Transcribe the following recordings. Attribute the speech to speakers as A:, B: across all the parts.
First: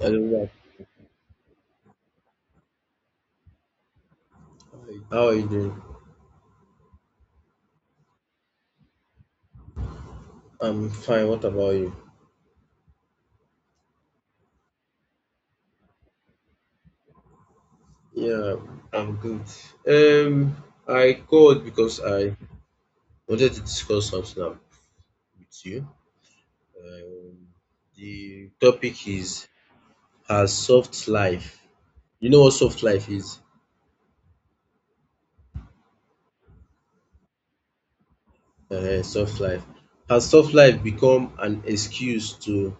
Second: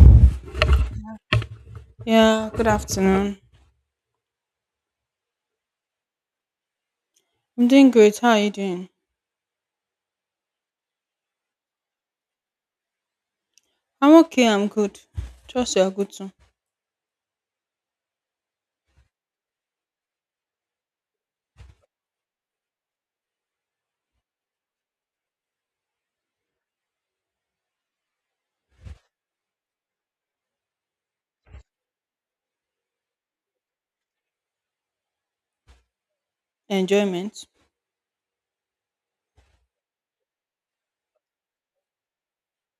A: Hello, Mark.
B: Yeah, good afternoon.
A: Hi. How are you doing?
B: I'm doing great. How are you doing?
A: I'm fine. What about you?
B: I'm okay. I'm good. Trust you are good too.
A: Yeah, I'm good. Um, I called because I wanted to discuss something with you. Um, the topic is has soft life. You know what soft life is?
B: Enjoyment.
A: Soft life. Has soft life become an excuse to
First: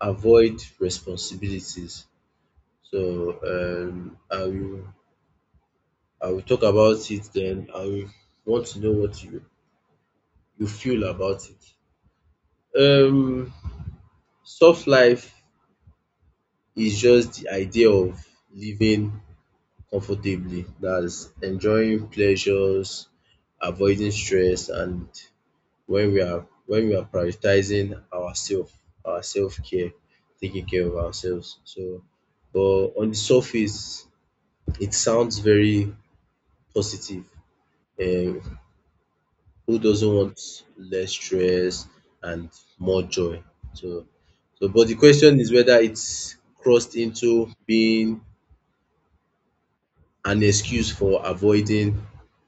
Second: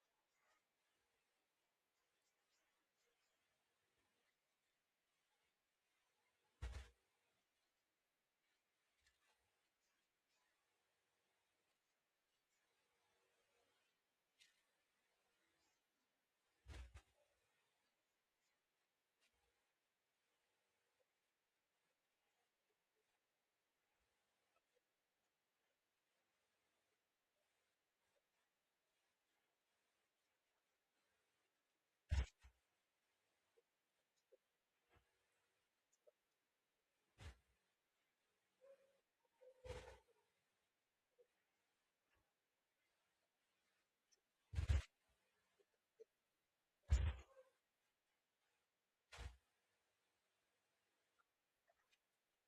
A: avoid responsibilities? So I will talk about it. Then I will want to know what you feel about it. Um, Soft life is just the idea of living comfortably. That's enjoying pleasures, avoiding stress, and when we are prioritizing ourselves, our self-care, taking care of ourselves. So, but on the surface, it sounds very positive. Um, who doesn't want less stress and more joy? So, so, but the question is whether it's crossed into being an excuse for avoiding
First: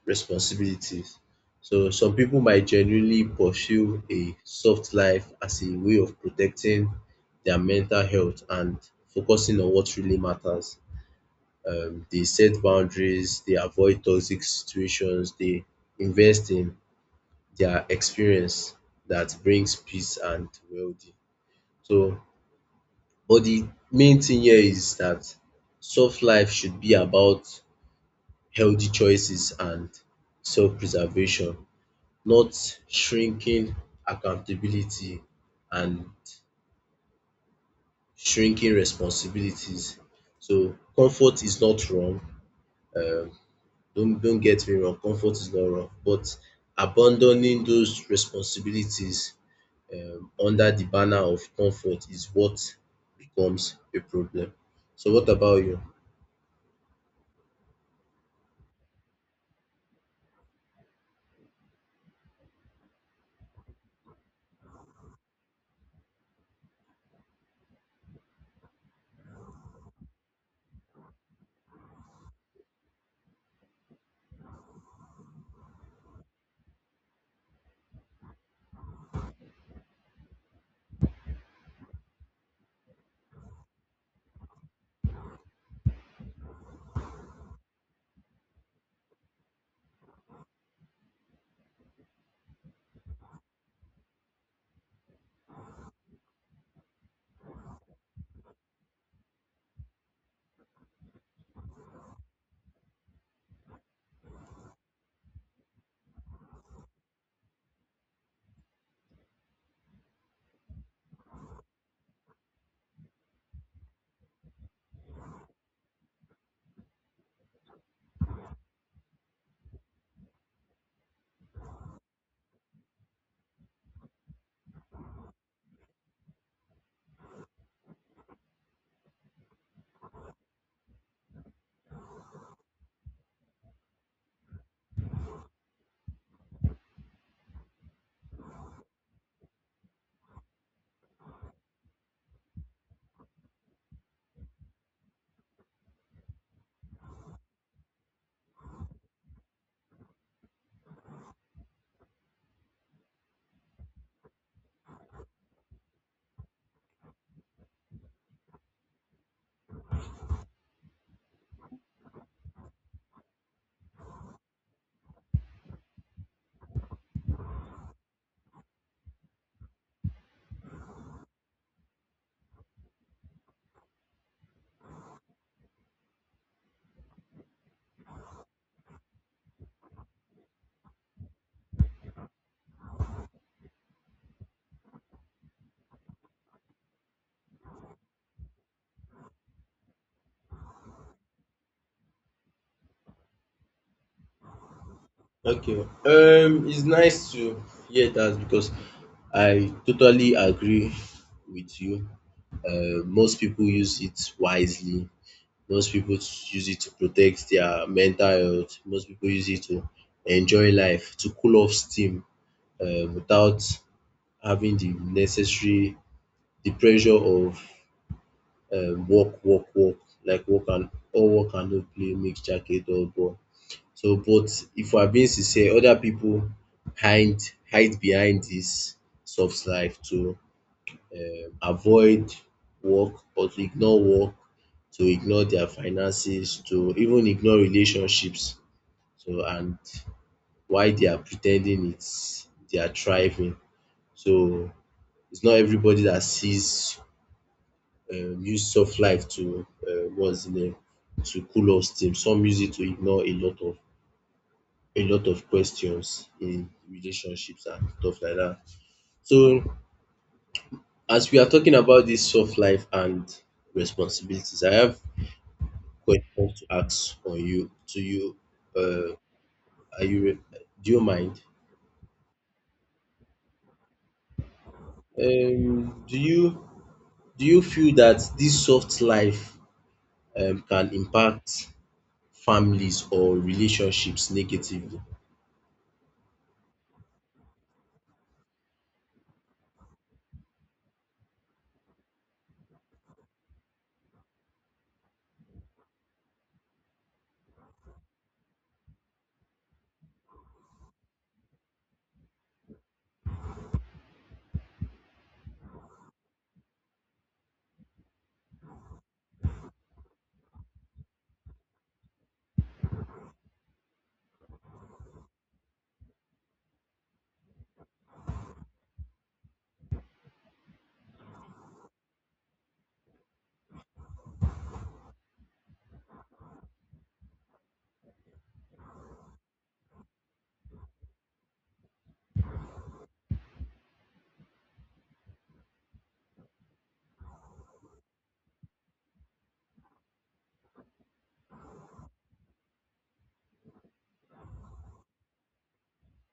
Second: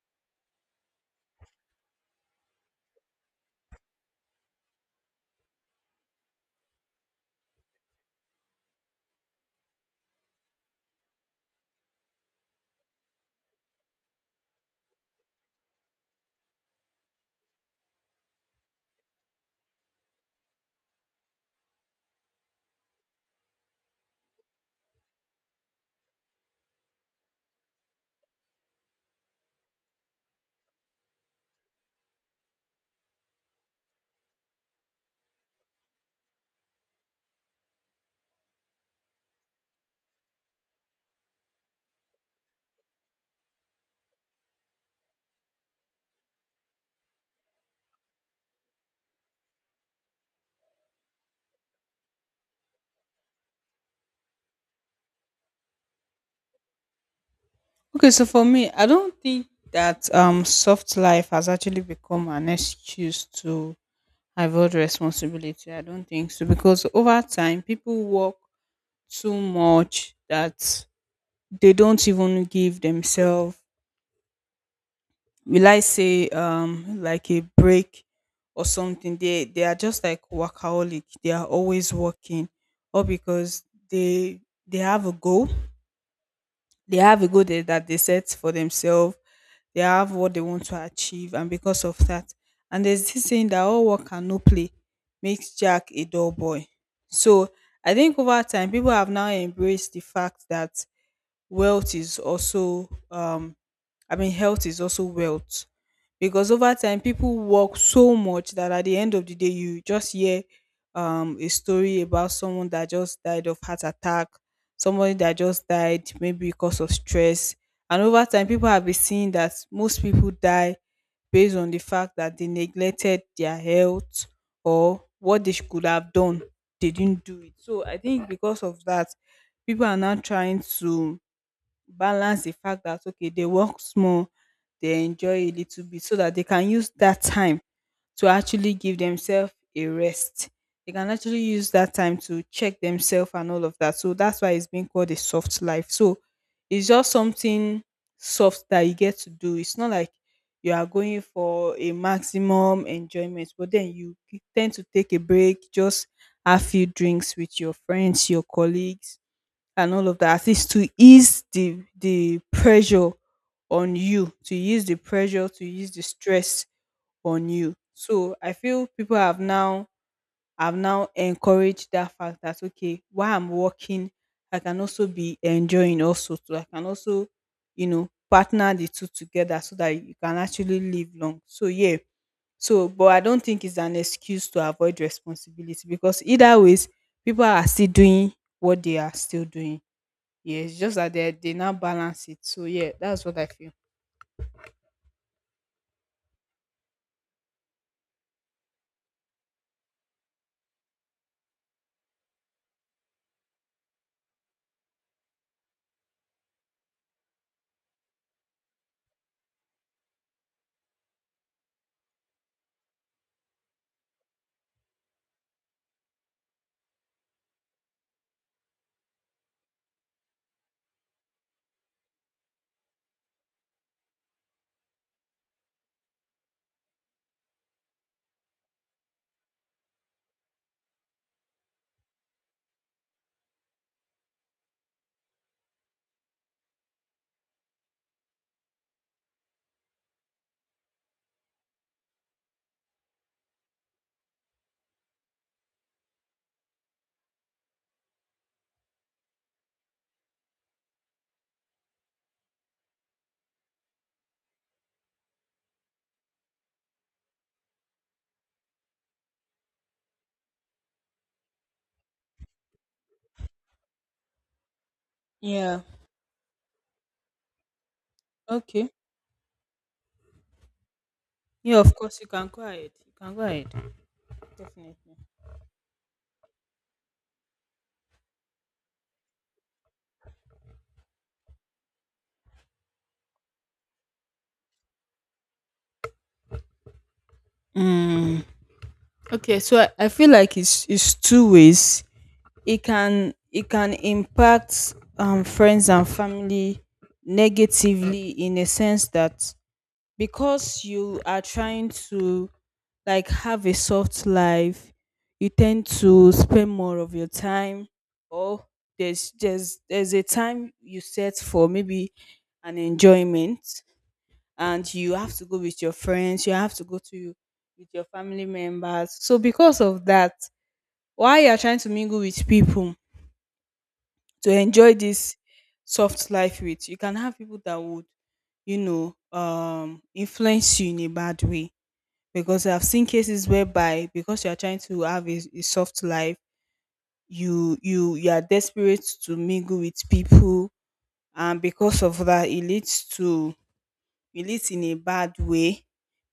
A: responsibilities. So some people might genuinely pursue a soft life as a way of protecting their mental health and focusing on what really matters. They set boundaries, they avoid toxic situations, they invest in their experience that brings peace and well-being. So, but the main thing here is that soft life should be about healthy choices and self-preservation, not shrinking accountability and shrinking responsibilities. So comfort is not wrong. Um, don't get me wrong, comfort is not wrong, but abandoning those responsibilities under the banner of comfort is what becomes a problem. So what about you?
B: Okay, so for me, I don't think that soft life has actually become an excuse to avoid responsibility. I don't think so because over time people work too much that they don't even give themselves will I say like a break or something. They are just like workaholic. They are always working, or because they they have a goal. They have a goal that they set for themselves. They have what they want to achieve, and because of that, and there's this saying that all work and no play makes Jack a dull boy. So I think over time, people have now embraced the fact that wealth is also I mean health is also wealth, because over time people work so much that at the end of the day you just hear a story about someone that just died of heart attack, somebody that just died maybe because of stress. And over time people have been seeing that most people die based on the fact that they neglected their health, or what they could have done they didn't do it. So I think because of that, people are now trying to balance the fact that okay, they work small, they enjoy a little bit, so that they can use that time to actually give themselves a rest. They can actually use that time to check themselves and all of that. So that's why it's being called a soft life. So it's just something soft that you get to do. It's not like you are going for a maximum enjoyment, but then you tend to take a break, just have few drinks with your friends, your colleagues, and all of that is to ease the pressure on you, to ease the pressure, to ease the stress on you. So I feel people have now encouraged that fact that okay, while I'm working I can also be enjoying also. So I can also, you know, partner the two together so that you can actually live long. So yeah, so but I don't think it's an excuse to avoid responsibility, because either ways people are still doing what they are still doing. Yes, just that they now balance it. So yeah, that's what I feel.
A: Okay, it's nice to hear that because I totally agree with you. Most people use it wisely. Most people use it to protect their mental health. Most people use it to enjoy life, to cool off steam without having the pressure of uh, walk, walk, walk, walk and no play, mix jacket or ball. So, but if we are being sincere, other people hide hide behind this soft life to avoid work or to ignore work, to ignore their finances, to even ignore relationships. So, and why they are pretending it's they are thriving. So, it's not everybody that sees use soft light to what's the name to cool off steam. Some use it to ignore a lot of questions in relationships and stuff like that. So as we are talking about this soft life and responsibilities, I have
B: Yeah.
A: questions to ask on you to you.
B: Okay.
A: Uh, are you re- do you mind?
B: Yeah, of course you can go ahead. You can go ahead. Definitely.
A: Um, do you do you feel that this soft life can impact families or relationships negatively?
B: Mm. Okay, so I feel like it's two ways. It can impact friends and family negatively, in a sense that because you are trying to like have a soft life, you tend to spend more of your time, or there's a time you set for maybe an enjoyment, and you have to go with your friends, you have to go to with your family members. So because of that, while you're trying to mingle with people to enjoy this soft life with, you can have people that would, you know, influence you in a bad way. Because I've seen cases whereby because you are trying to have a soft life, you are desperate to mingle with people, and because of that, it leads in a bad way.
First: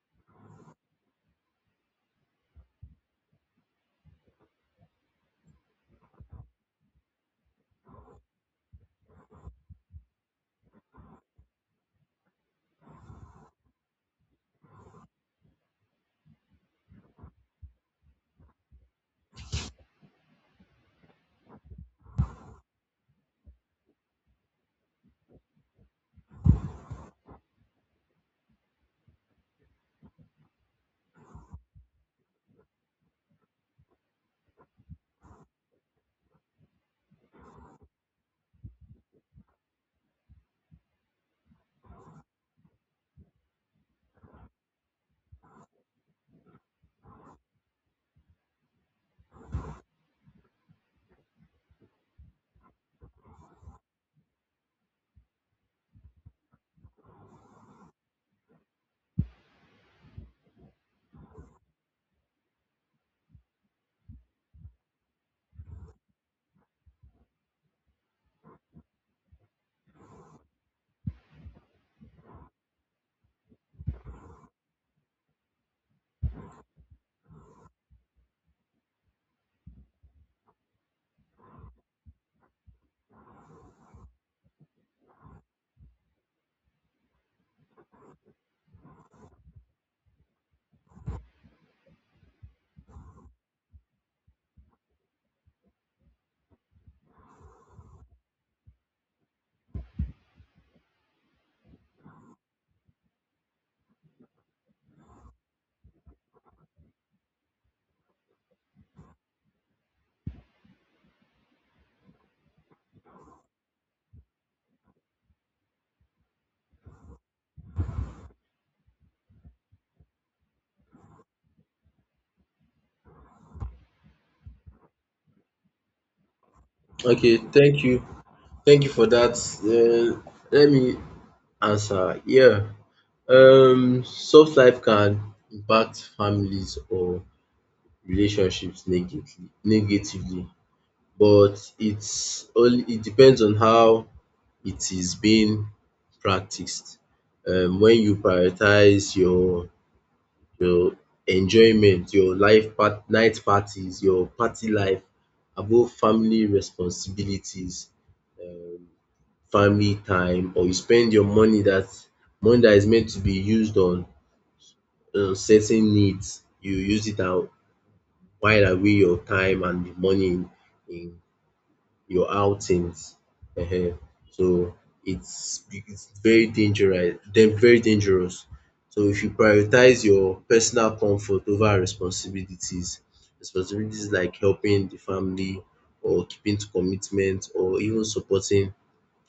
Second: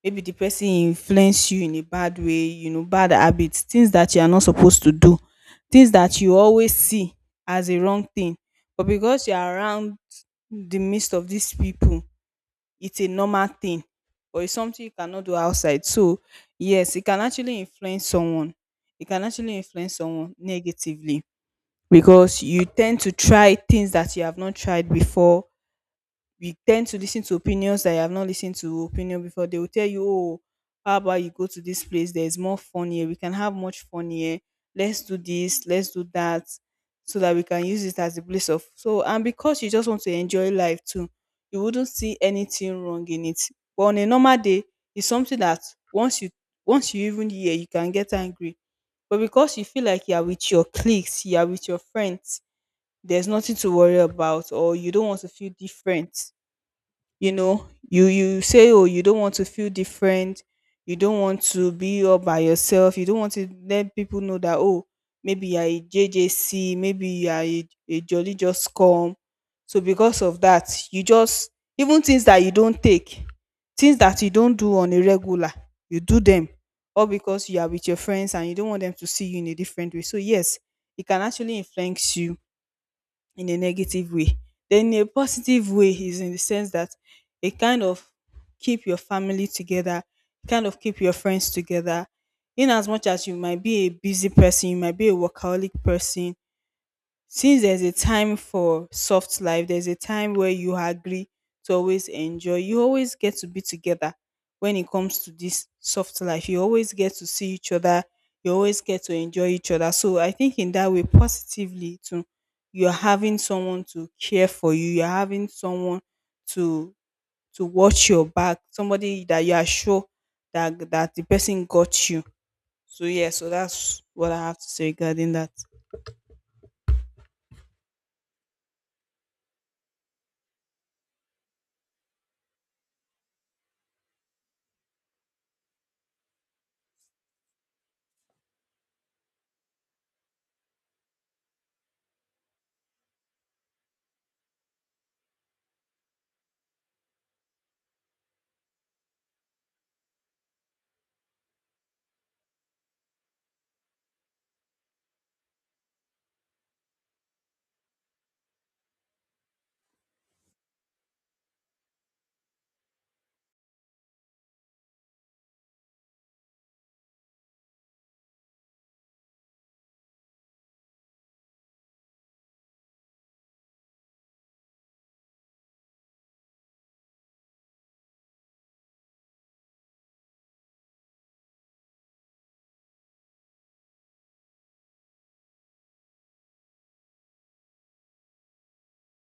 B: Maybe the person influence you in a bad way, you know, bad habits, things that you are not supposed to do, things that you always see as a wrong thing. But because you are around the midst of these people, it's a normal thing, or it's something you cannot do outside. So yes, it can actually influence someone, it can actually influence someone negatively, because you tend to try things that you have not tried before, we tend to listen to opinions that you have not listened to opinion before. They will tell you, oh, how about you go to this place? There's more fun here. We can have much fun here. Let's do this. Let's do that. So that we can use it as a place of so, and because you just want to enjoy life too, you wouldn't see anything wrong in it. But on a normal day, it's something that once you once you even hear, you can get angry. But because you feel like you are with your cliques, you are with your friends, there's nothing to worry about. Or you don't want to feel different, you know, you say oh, you don't want to feel different, you don't want to be all by yourself, you don't want to let people know that oh, maybe you're a jjc, maybe you're a jolly just come. So because of that you just, even things that you don't take, things that you don't do on a regular, you do them, all because you are with your friends and you don't want them to see you in a different way. So yes, it can actually influence you in a negative way. Then a positive way is in the sense that it kind of keep your family together, it kind of keep your friends together. In as much as you might be a busy person, you might be a workaholic person, since there's a time for soft life, there's a time where you agree to always enjoy. You always get to be together when it comes to this soft life. You always get to see each other. You always get to enjoy each other. So I think in that way, positively too, you're having someone to care for you. You're having someone to to watch your back. Somebody that you are sure that the person got you. So yeah, so that's what I have to say regarding that.
A: Okay, thank you. Thank you for that. Let me answer. Yeah, soft life can impact families or relationships negatively, but it depends on how it is being practiced. When you prioritize your enjoyment, your life part, night parties, your party life above family responsibilities, um family time or you spend your money that is meant to be used on certain needs, you use it out while away your time and the money in your outings um. So it's very dangerous, then very dangerous. So if you prioritize your personal comfort over responsibilities, responsibilities like helping the family or keeping to commitment or even supporting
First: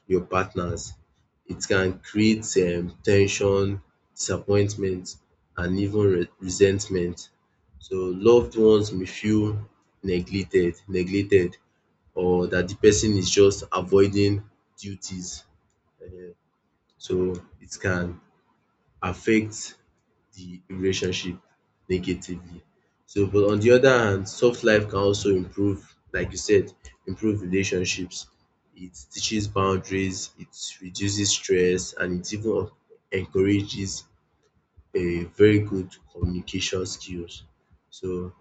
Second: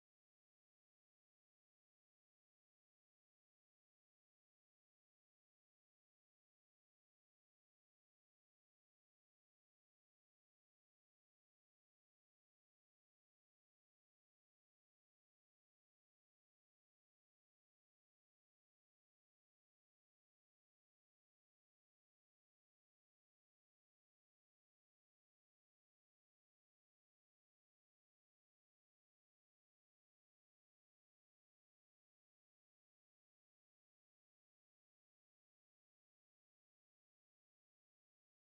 A: your partners. It can create tension, disappointment and even resentment. So loved ones may feel neglected or that the person is just avoiding duties, um so it can affect the relationship negatively. So but on the other hand, soft life can also improve, like you said, improve relationships. It teaches boundaries, it reduces stress and it even encourages a very good communication skills. So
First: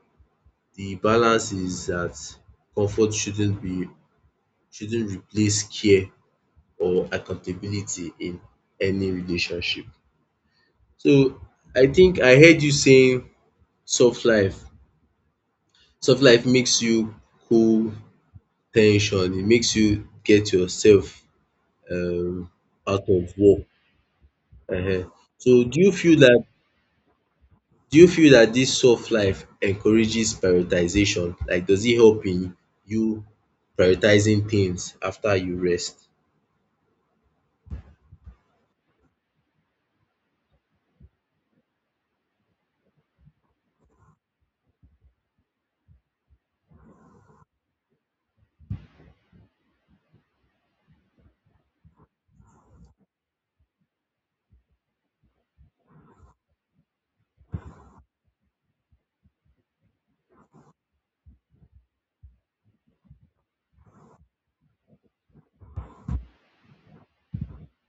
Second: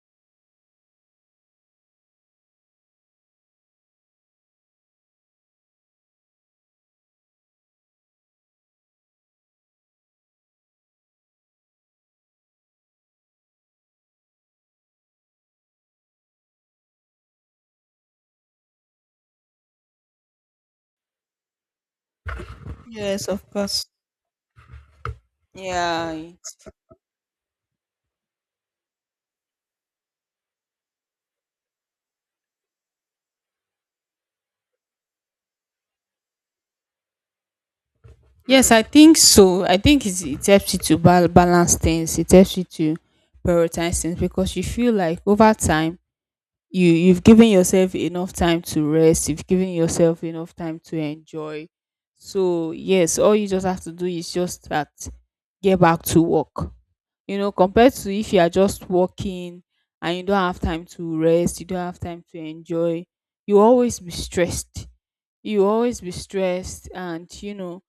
A: the balance is that comfort shouldn't replace care or accountability in any relationship. So I think I heard you saying soft life Soft life makes you cool tension. It makes you get yourself um out of
B: Yes, of
A: work
B: course.
A: um. So do you
B: Yeah.
A: feel that? Do you feel that this soft life encourages prioritization? Like does it help in you prioritizing things after you rest?
B: Yes, I think so. I think it's, it helps you to balance things. It helps you to prioritize things because you feel like over time you've given yourself enough time to rest. You've given yourself enough time to enjoy. So yes, all you just have to do is just that get back to work. You know, compared to if you are just working and you don't have time to rest, you don't have time to enjoy. You always be stressed. You always be stressed, and you know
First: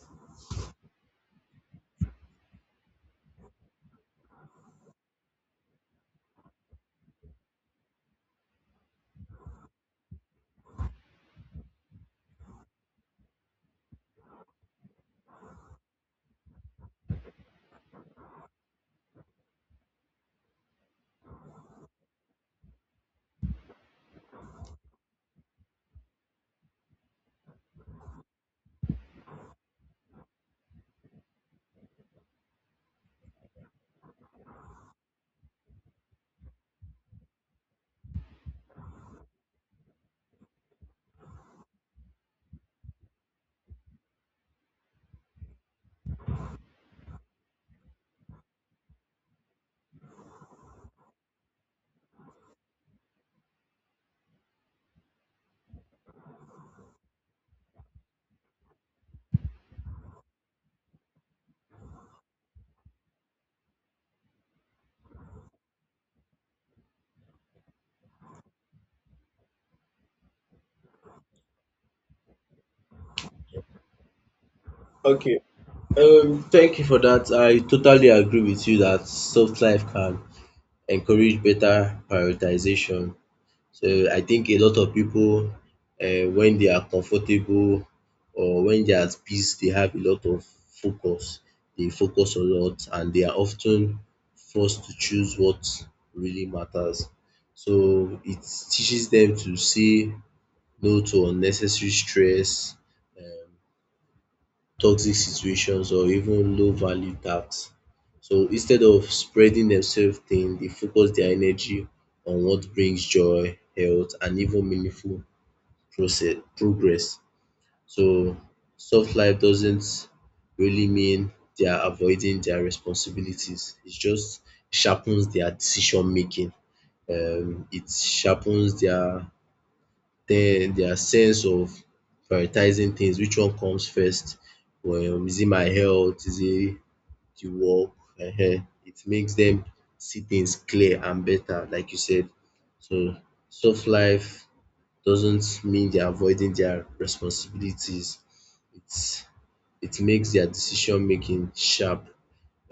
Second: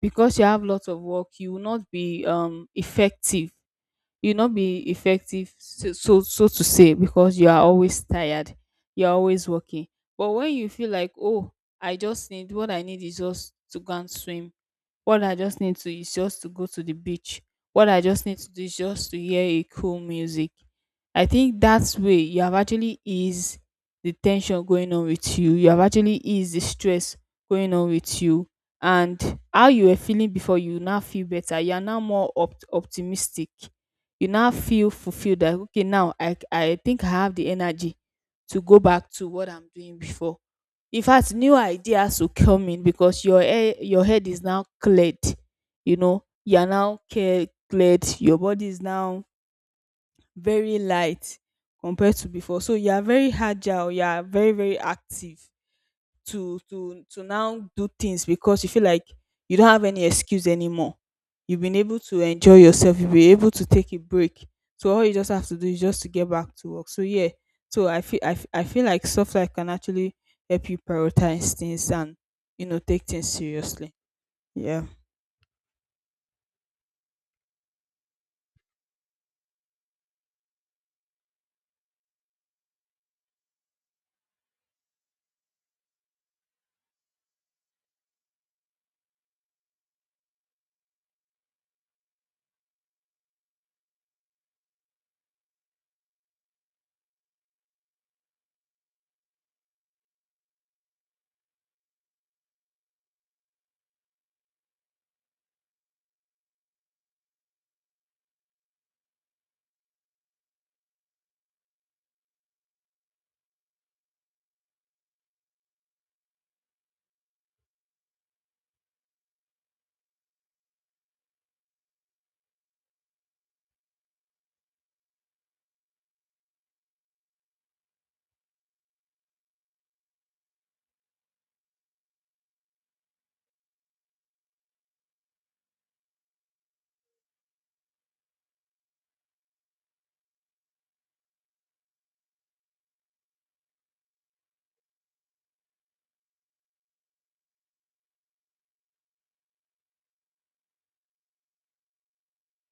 B: because you have lots of work you will not be effective, you will not be effective, so so to say, because you are always tired, you're always working. But when you feel like oh, I just need what I need is just to go and swim. What I just need to is just to go to the beach. What I just need to do is just to hear a cool music. I think that's way you have actually eased the tension going on with you. You have actually eased the stress going on with you. And how you were feeling before, you now feel better. You are now more optimistic. You now feel fulfilled that, okay, now I think I have the energy to go back to what I'm doing before. In fact, new ideas will come in because your head is now cleared. You know, you are now cleared. Your body is now very light compared to before. So you are very agile. You are very active to now do things because you feel like you don't have any excuse anymore. You've been able to enjoy yourself. You've been able to take a break. So all you just have to do is just to get back to work. So yeah. So I feel I feel like software can actually help you prioritize things and, you know, take things seriously. Yeah.
A: Okay, thank you for that. I totally agree with you that soft life can encourage better prioritization. So I think a lot of people, when they are comfortable or when they are at peace, they have a lot of focus. They focus a lot and they are often forced to choose what really matters. So it teaches them to say no to unnecessary stress, um, toxic situations or even low value tasks. So instead of spreading themselves thin, they focus their energy on what brings joy, health, and even meaningful process progress. So soft life doesn't really mean they are avoiding their responsibilities. It just sharpens their decision making. It sharpens their sense of prioritizing things, which one comes first, is it my health, is it the work? It makes them see things clear and better like you said. So soft life doesn't mean they are avoiding their responsibilities, it's it makes their decision making sharp,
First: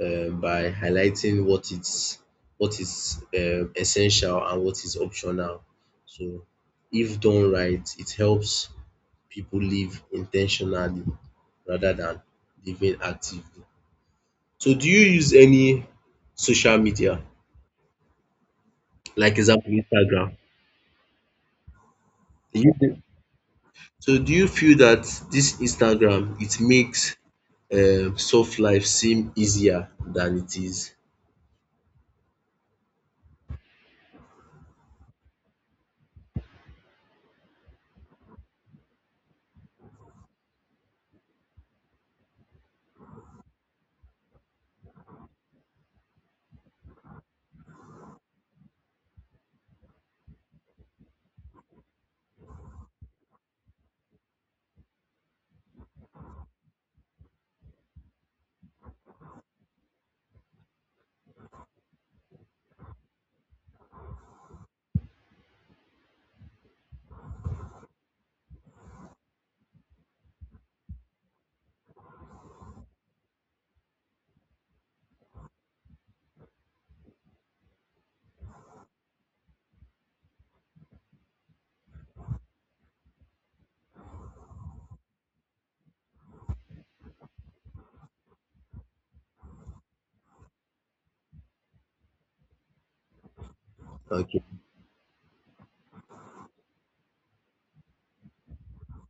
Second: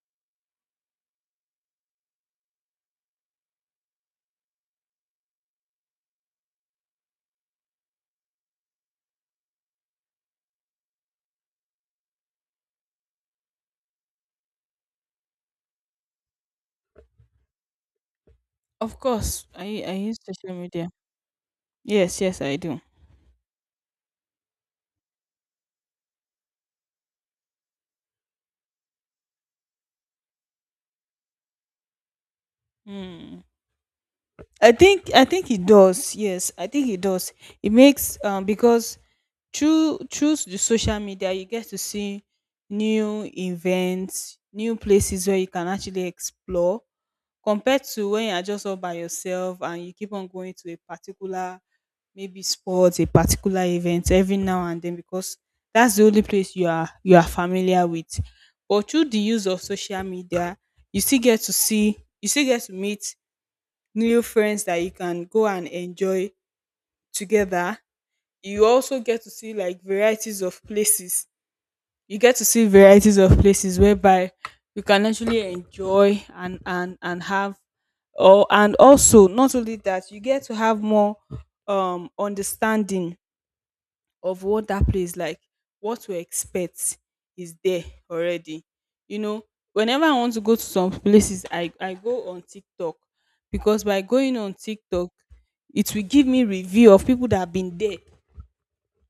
A: by highlighting what is essential and what is optional. So if done right, it helps people live intentionally rather than living actively. So do you use any social media,
B: Of
A: like
B: course,
A: example
B: I use
A: Instagram?
B: social media. Yes, yes, I
A: Do
B: do.
A: you- So do you feel that this Instagram it makes, soft life seem easier than it is?
B: Hmm. I think it does. Yes, I think it does. It makes because through the social media you get to see new events, new places where you can actually explore, compared to when you're just all by yourself and you keep on going to a particular, maybe sports, a particular event every now and then, because that's the only place you are familiar with. But through the use of social media, you still get to meet new friends that you can go and enjoy together. You also get to see like varieties of places, you get to see varieties of places whereby you can actually enjoy and have, or, and also not only that, you get to have more understanding of what that place like, what to expect, is there already, you know whenever I want to go to some places, I go on TikTok, because by going
A: Okay.
B: on TikTok it will give me review of people that have been there.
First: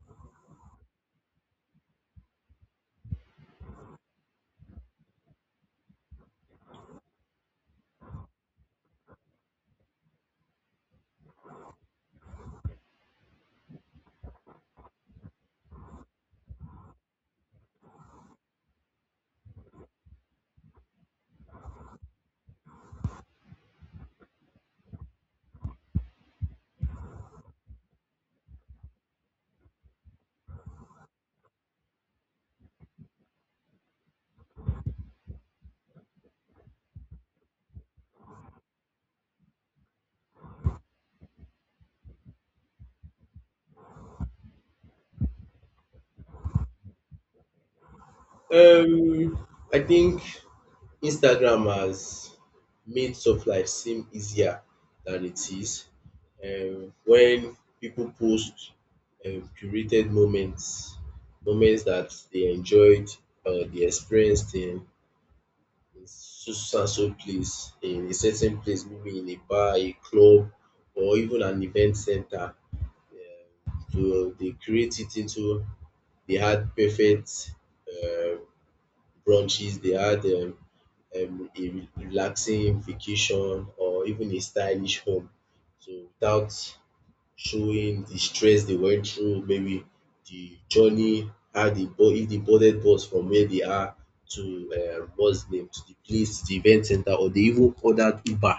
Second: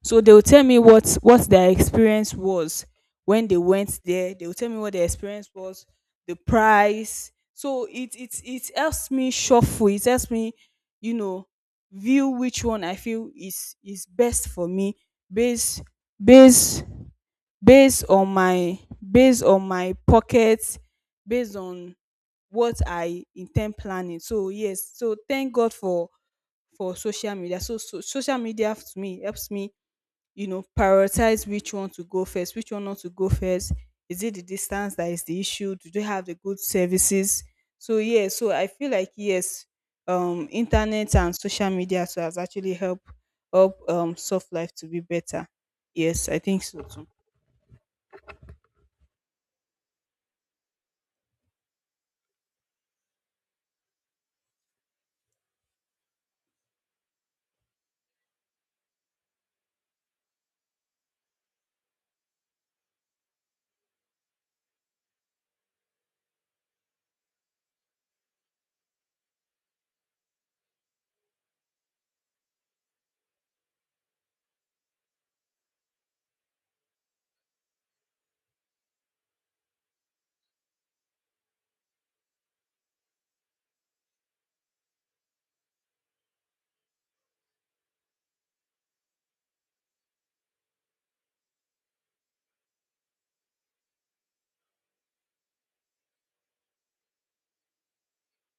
B: So they will tell me what their experience was when they went there. They will tell me what their experience was, the price. So it helps me shuffle. It helps me, you know, view which one I feel is best for me, based based based on my, based on my pocket, based on what I intend planning. So yes, so thank God for social media. So social media to me helps me, prioritize which one to go first, which one not to go first. Is it the distance that is the issue? Do they have the good services? So yeah, so I feel like yes, internet and social media so has actually helped help soft life to be better. Yes, I think so too.
A: Um, I think Instagram has made soft life seem easier than it is. When people post, curated moments, moments that they enjoyed or they experienced in so and so place, in a certain place, maybe in a bar, a club, or even an event center. So they create it into they had perfect um brunches, they had a relaxing vacation or even a stylish home. So without showing the stress they went through, maybe the journey, how they if they boarded bus from where they are to, what's the name to the place, to the event center, or they even ordered Uber.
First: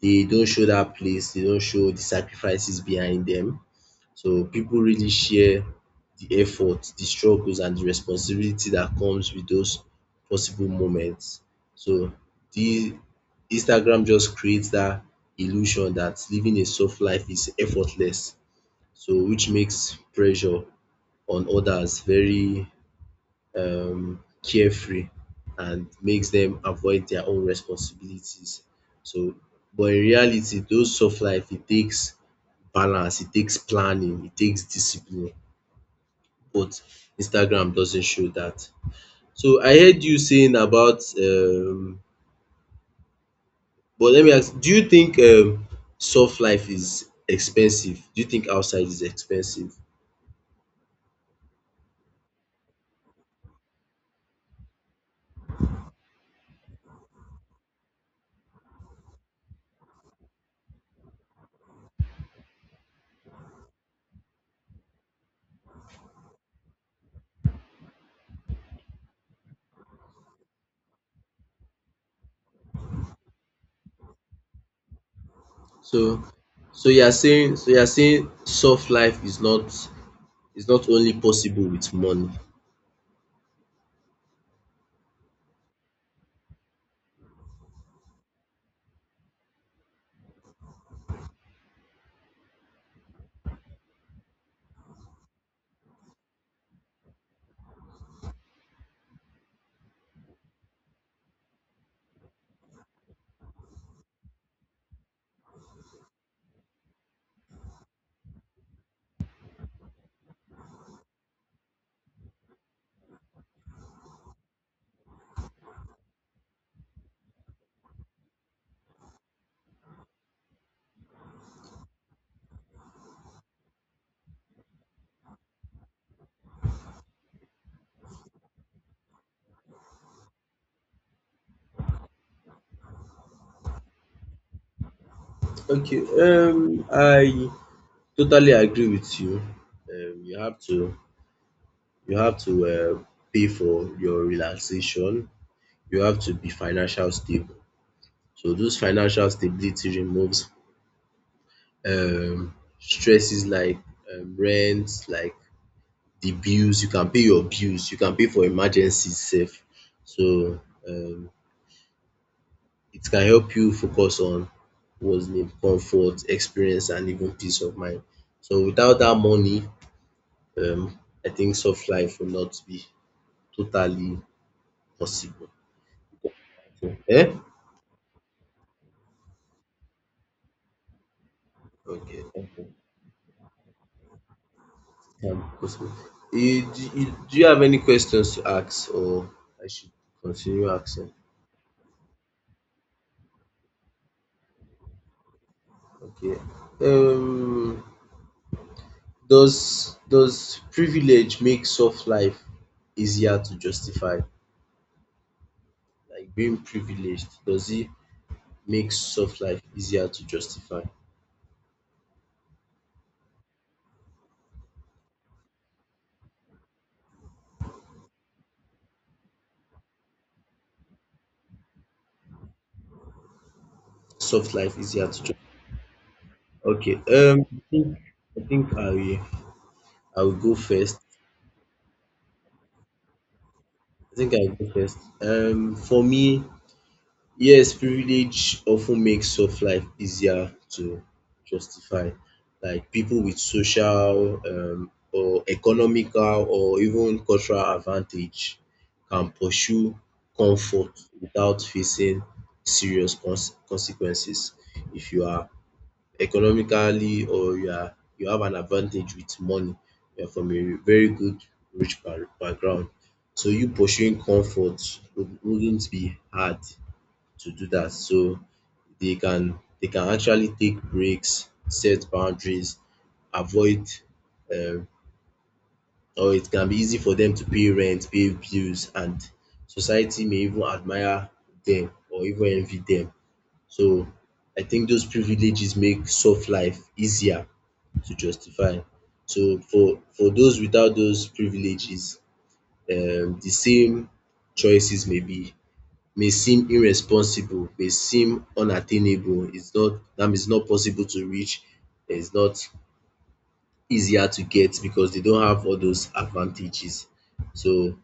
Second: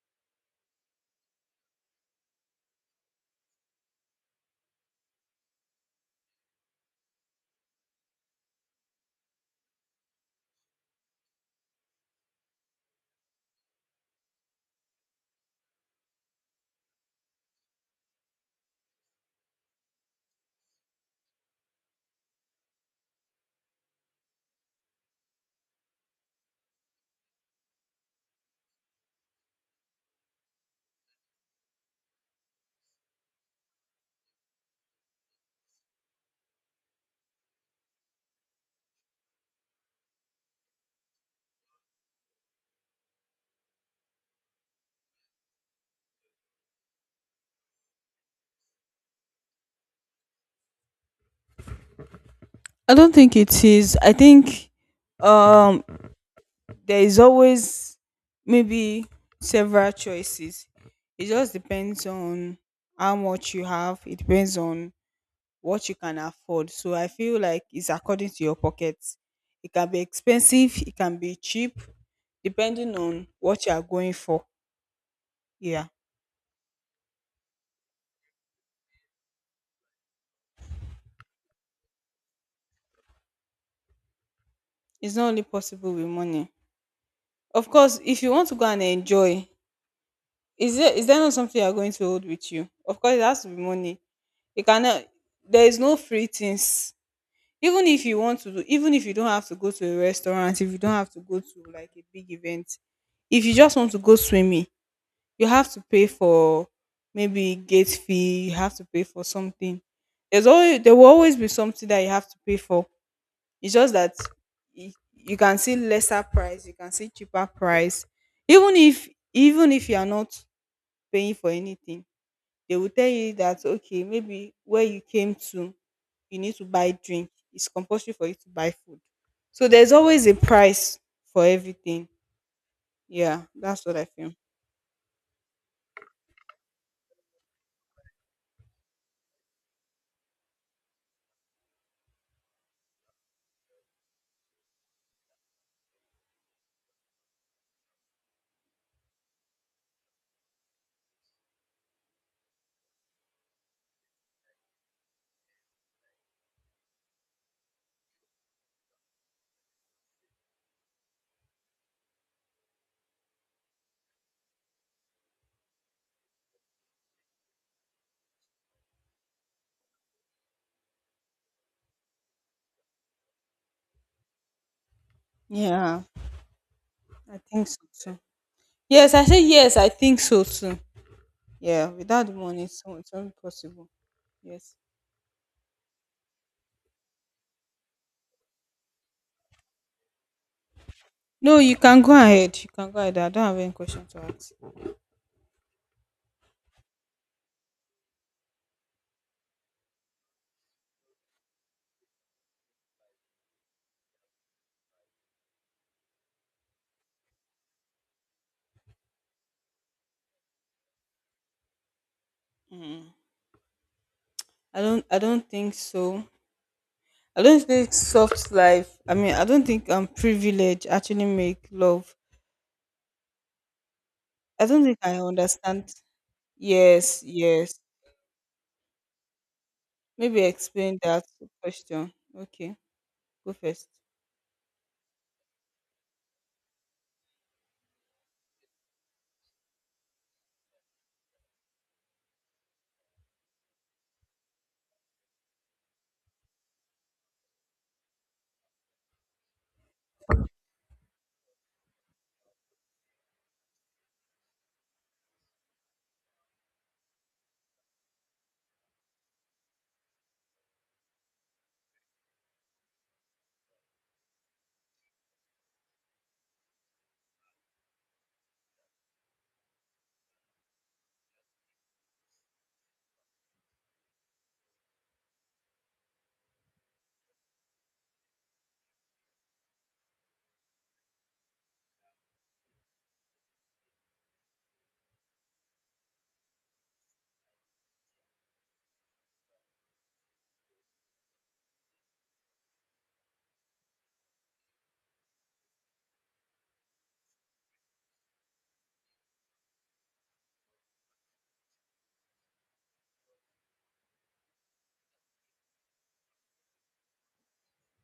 A: They don't show that place. They don't show the sacrifices behind them. So people really share the effort, the struggles and the responsibility that comes with those possible moments. So the Instagram just creates that illusion that living a soft life is effortless. So which makes pressure on others very carefree and makes them avoid their own responsibilities. So but in reality those soft life, it takes balance, it takes planning, it takes discipline but Instagram doesn't show that. So I heard you saying about but let me ask, do you think soft life is expensive? Do you think outside is expensive?
B: I don't think it is. I think, um there is always, maybe, several choices. It just depends on how much you have. It depends on what you can afford. So I feel like it's according to your pocket. It can be expensive, it can be cheap, depending on what you are going for. Yeah,
A: So so you are saying soft life is not, only possible with money.
B: it's not only possible with money. Of course, if you want to go and enjoy, is there not something you are going to hold with you? Of course, it has to be money. You cannot. There is no free things. Even if you want to do, even if you don't have to go to a restaurant, if you don't have to go to like a big event, if you just want to go swimming, you have to pay for maybe gate fee, you have to pay for something. There will always be something that you have to pay for. It's just that you can see lesser price, you can see cheaper price. Even if even if you are not paying for anything, they will tell you that okay, maybe where you came to, you need to buy drink. It's compulsory for you to buy food. So there's always a price for everything. Yeah, that's what I feel.
A: Okay, I totally agree with you. Um you have to you have to pay for your relaxation. You have to be financial stable. So those financial stability removes stresses like, rent, like the bills, you can pay your bills, you can pay for emergencies sef. So um it can help you focus on what's need, comfort, experience and even peace of mind. So without that money, um I think soft life will not be totally possible.
B: Yeah,
A: Eh?
B: I think so. Yes, I say yes, I think so too. Yeah,
A: Okay,
B: without the money, it's not possible. Yes.
A: can possible. Eh, do you have any questions to ask, or I should continue asking?
B: No, you can go ahead. You can go ahead. I don't have any question to ask.
A: Okay. Um, does privilege make soft life easier to justify? Like being privileged, does it make soft life easier to justify?
B: Mm. I don't. I don't think so. I don't think soft life. I mean, I don't think privilege actually make love.
A: Soft
B: I
A: life
B: don't think
A: easier to
B: I
A: justify.
B: understand.
A: Okay.
B: Yes,
A: I
B: yes.
A: think I think I will
B: Maybe
A: go
B: explain
A: first.
B: that question. Okay, go first.
A: I think I will go first. For me, yes, privilege often makes soft life easier to justify. Like people with social, or economical or even cultural advantage can pursue comfort without facing serious consequences. If you are economically or you have an advantage with money, you are from a very good rich background, so you pursuing comfort wouldn't be hard to do that. So they can actually take breaks, set boundaries, avoid um or it can be easy for them to pay rent, pay bills and society may even admire them or even envy them. So I think those privileges make soft life easier to justify. So for those without those privileges, the same choices may seem irresponsible, may seem unattainable, it's not, that means it's not possible to reach, it's not easier to get because they don't have all those advantages. So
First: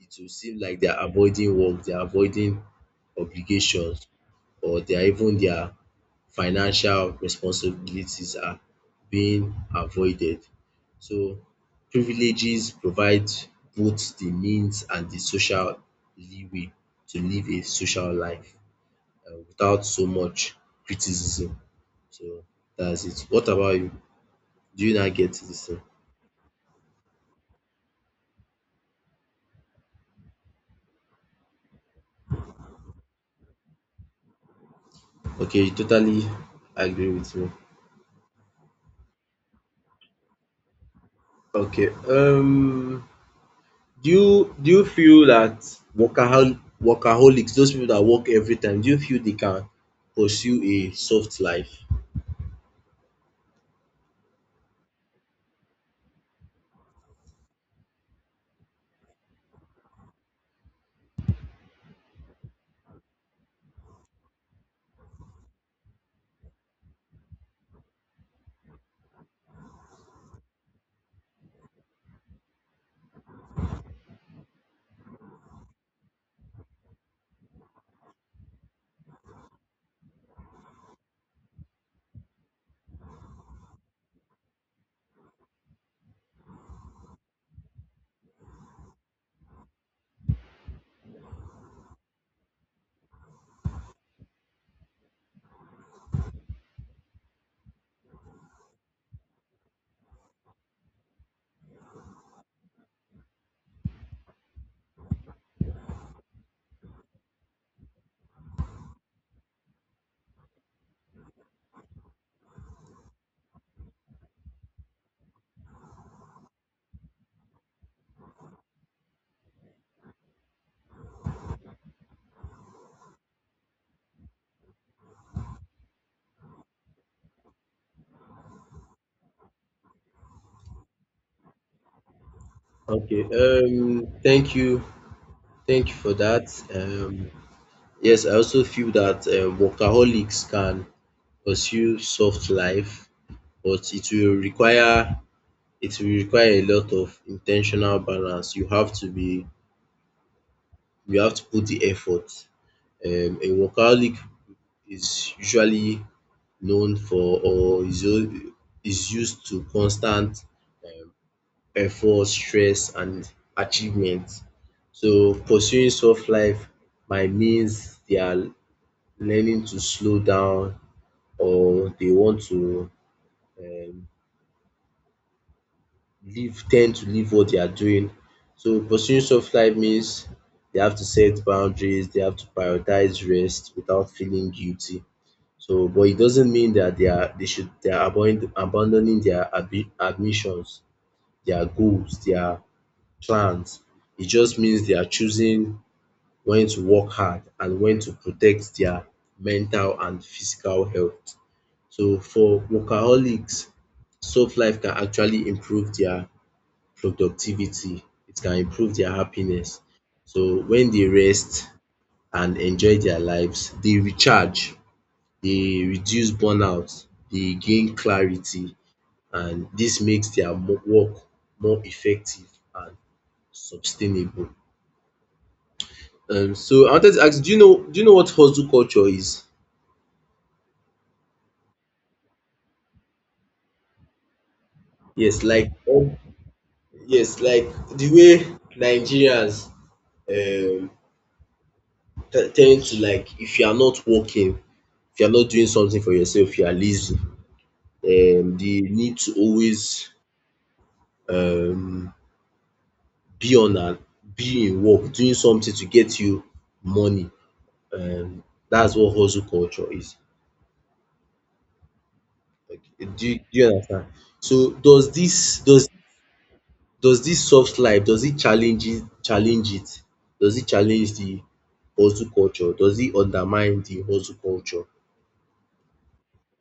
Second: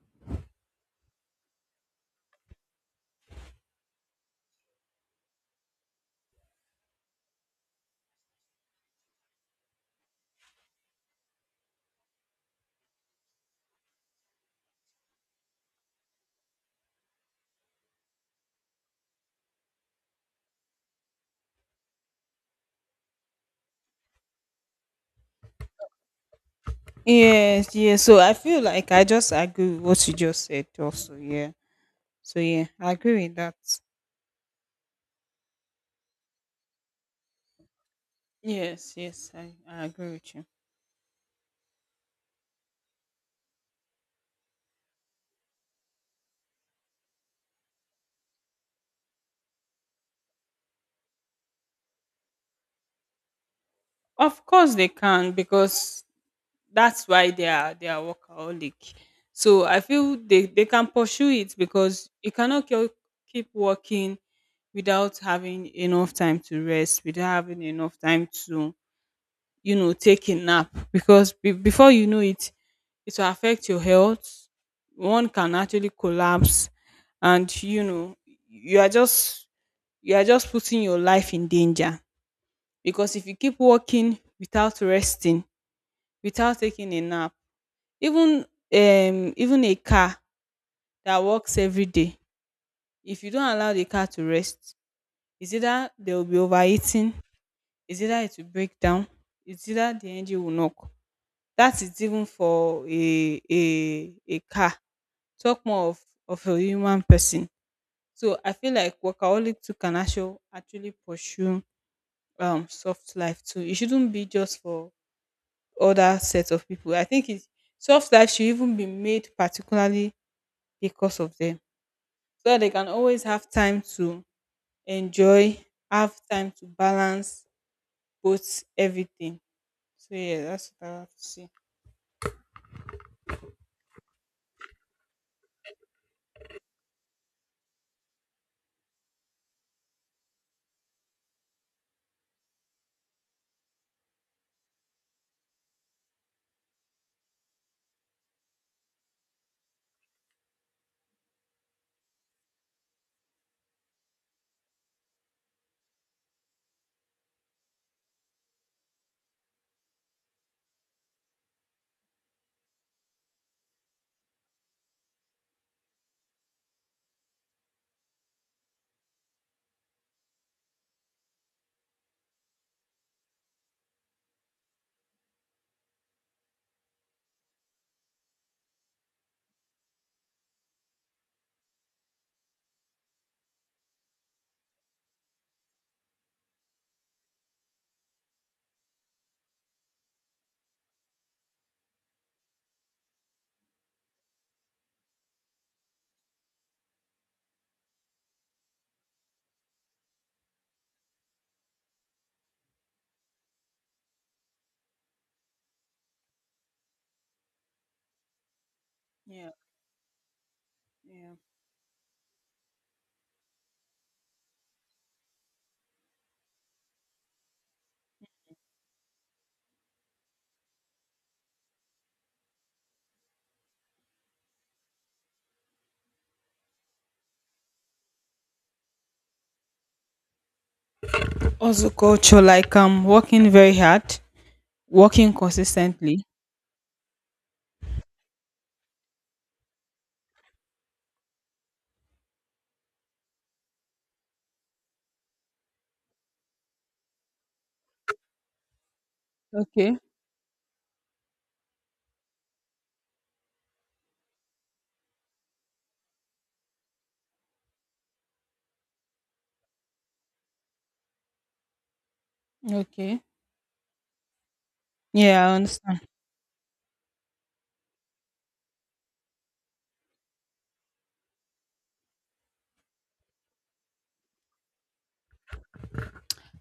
A: it will seem like they are avoiding work, they are avoiding obligations or they are even their financial responsibilities are being avoided. So privileges provide both the means and the social leeway to live a social life, without so much criticism. So that's it. What about you? Do you not get this thing?
B: Yes, yes. So I feel like I just agree with what you just said. Also, yeah. So yeah, I agree with that.
A: Okay, you totally agree with me.
B: Yes, yes, I agree with you.
A: Okay. Do you feel that workaholics, those people that work every time, do you feel they can pursue a soft life?
B: Of course they can, because that's why they are workaholic. So I feel they can pursue it, because you cannot keep working without having enough time to rest, without having enough time to, you know, take a nap, because before you know it, it will affect your health. One can actually collapse, and you know, you are just you are just putting your life in danger, because if you keep walking without resting, without taking a nap, even, even a car that works every day, if you don't allow the car to rest, it's either they will be overheating, it's either it will break down, it's either the engine will knock. That is even for a car, talk more of a human person. So I feel like workaholic too can actually pursue soft life too. It shouldn't be just for other sets of people. I think it Soft life should even be made particularly because of them, so that they can always have time to enjoy, have time to balance both, everything. So yeah, that's what I have to say.
A: Okay. Thank you. Thank you for that. Yes, I also feel that workaholics can pursue soft life, but it will require a lot of intentional balance. You have to put the effort. A workaholic is usually known for or is u- is used to constant um effort, stress and achievement. So pursuing soft life might means they are learning to slow down or they want to um leave tend to leave what they are doing. So pursuing soft life means they have to set boundaries, they have to prioritize rest without feeling guilty. So but it doesn't mean that they are abandoning their ambitions, their goals, their plans. It just means they are choosing when to work hard and when to protect their mental and physical health. So for workaholics, soft life can actually improve their productivity, it can improve their
B: Yeah,
A: happiness. So when they
B: yeah.
A: rest and enjoy their lives, they recharge, they reduce burnout, they gain clarity and this makes their mo work more effective and sustainable. So I wanted to ask, do you know what hustle culture is?
B: Also, culture like working very hard, working
A: Yes, like um,
B: consistently.
A: yes, like the way Nigerians um tend to, like, if you are not working, if you are not doing something for yourself, you are lazy. The need to always,
B: Okay,
A: um, be on and be in work, doing something to get you money. Um, that's what hustle culture is.
B: okay.
A: Do you understand? So does
B: Yeah, I
A: this does
B: understand.
A: does this soft life does it challenge it challenge it? Does it challenge the hustle culture? Does it undermine the hustle culture?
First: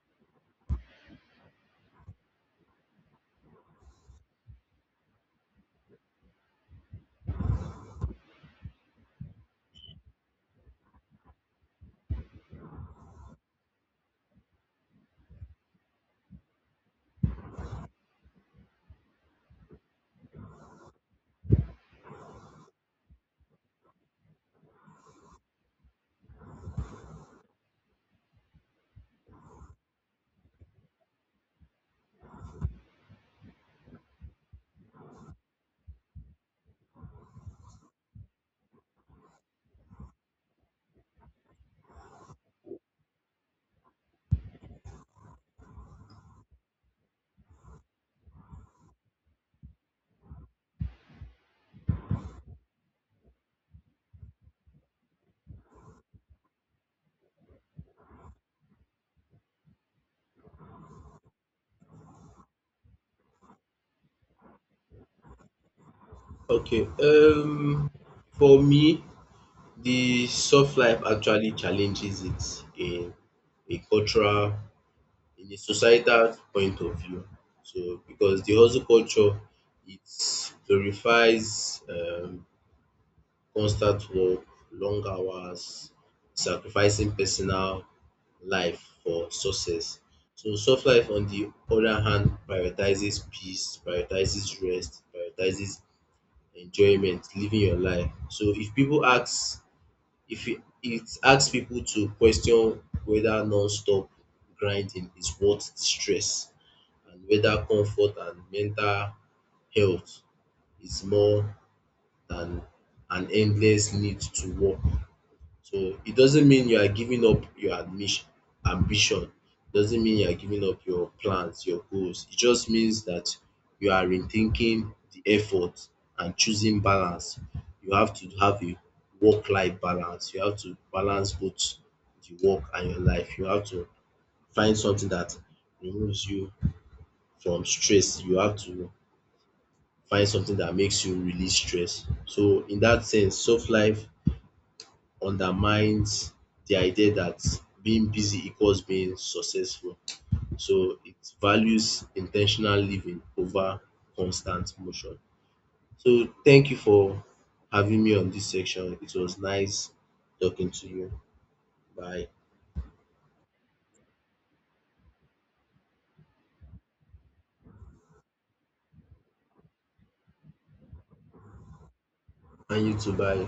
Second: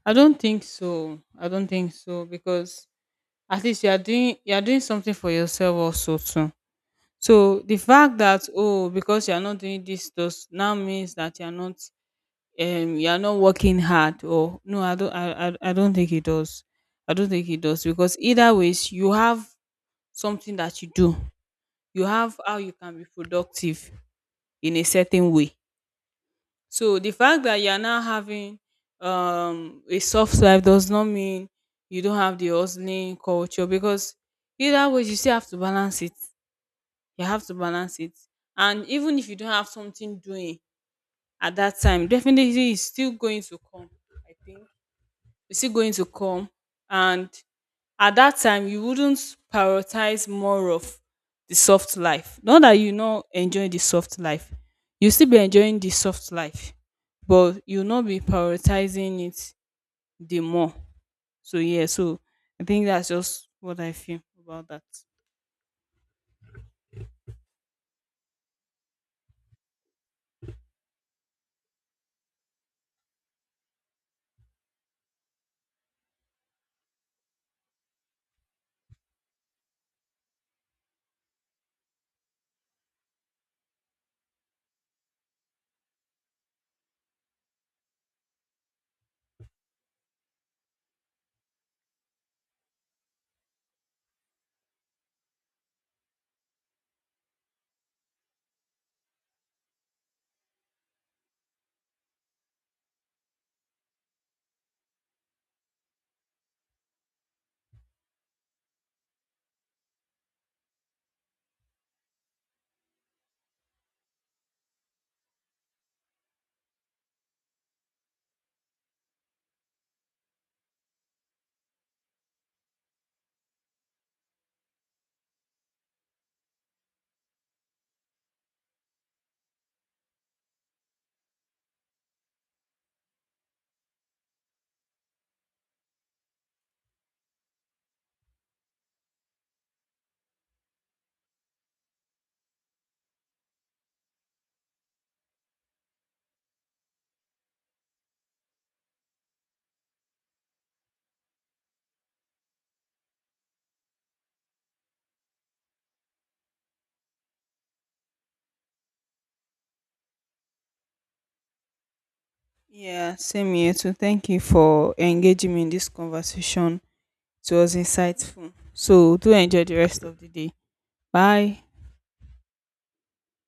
B: I don't think so. I don't think so, because at least you are doing something for yourself also too. So the fact that, oh, because you are not doing this does now means that you are not, you are not working hard, or no. I I don't think it does. I don't think it does, because either ways you have something that you do, you have how you can be productive in a certain way. So the fact that you are now having a soft life does not mean you don't have the hustling culture, because either way you still have to balance it. you have to balance it and even if you don't have something doing at that time, definitely it's still going to come. I think it's still going to come and at that time you wouldn't prioritize more of the soft life. Not that you not enjoy the soft life, you still be enjoying the soft life, but you'll not be prioritizing it the more. So yeah, so I think that's just what I feel about that.
A: Okay, for me, the soft life actually challenges it in a societal point of view. So because the hustle culture it glorifies constant work, long hours, sacrificing personal life for success. So soft life on the other hand prioritizes peace, prioritizes rest, prioritizes enjoyment, living your life. So if people ask if it, it asks people to question whether non-stop grinding is worth the stress and whether comfort and mental health is more than an endless need to work. So it doesn't mean you are giving up your admission ambition. Doesn't mean you are giving up your plans, your goals. It just means that you are rethinking the effort and choosing balance. You have to have a work-life balance. You have to balance both the work and your life. You have to find something that removes you from stress. You have to find something that makes you release stress. So in that sense, soft life undermines the idea that being busy equals being successful. So it values intentional living over constant motion. So thank you for having me on this section. It was nice talking to you. Bye.
B: Yeah, same here too. Thank you for engaging me in this conversation. It was insightful. So do enjoy the rest of the day. Bye.
A: And you too. Bye.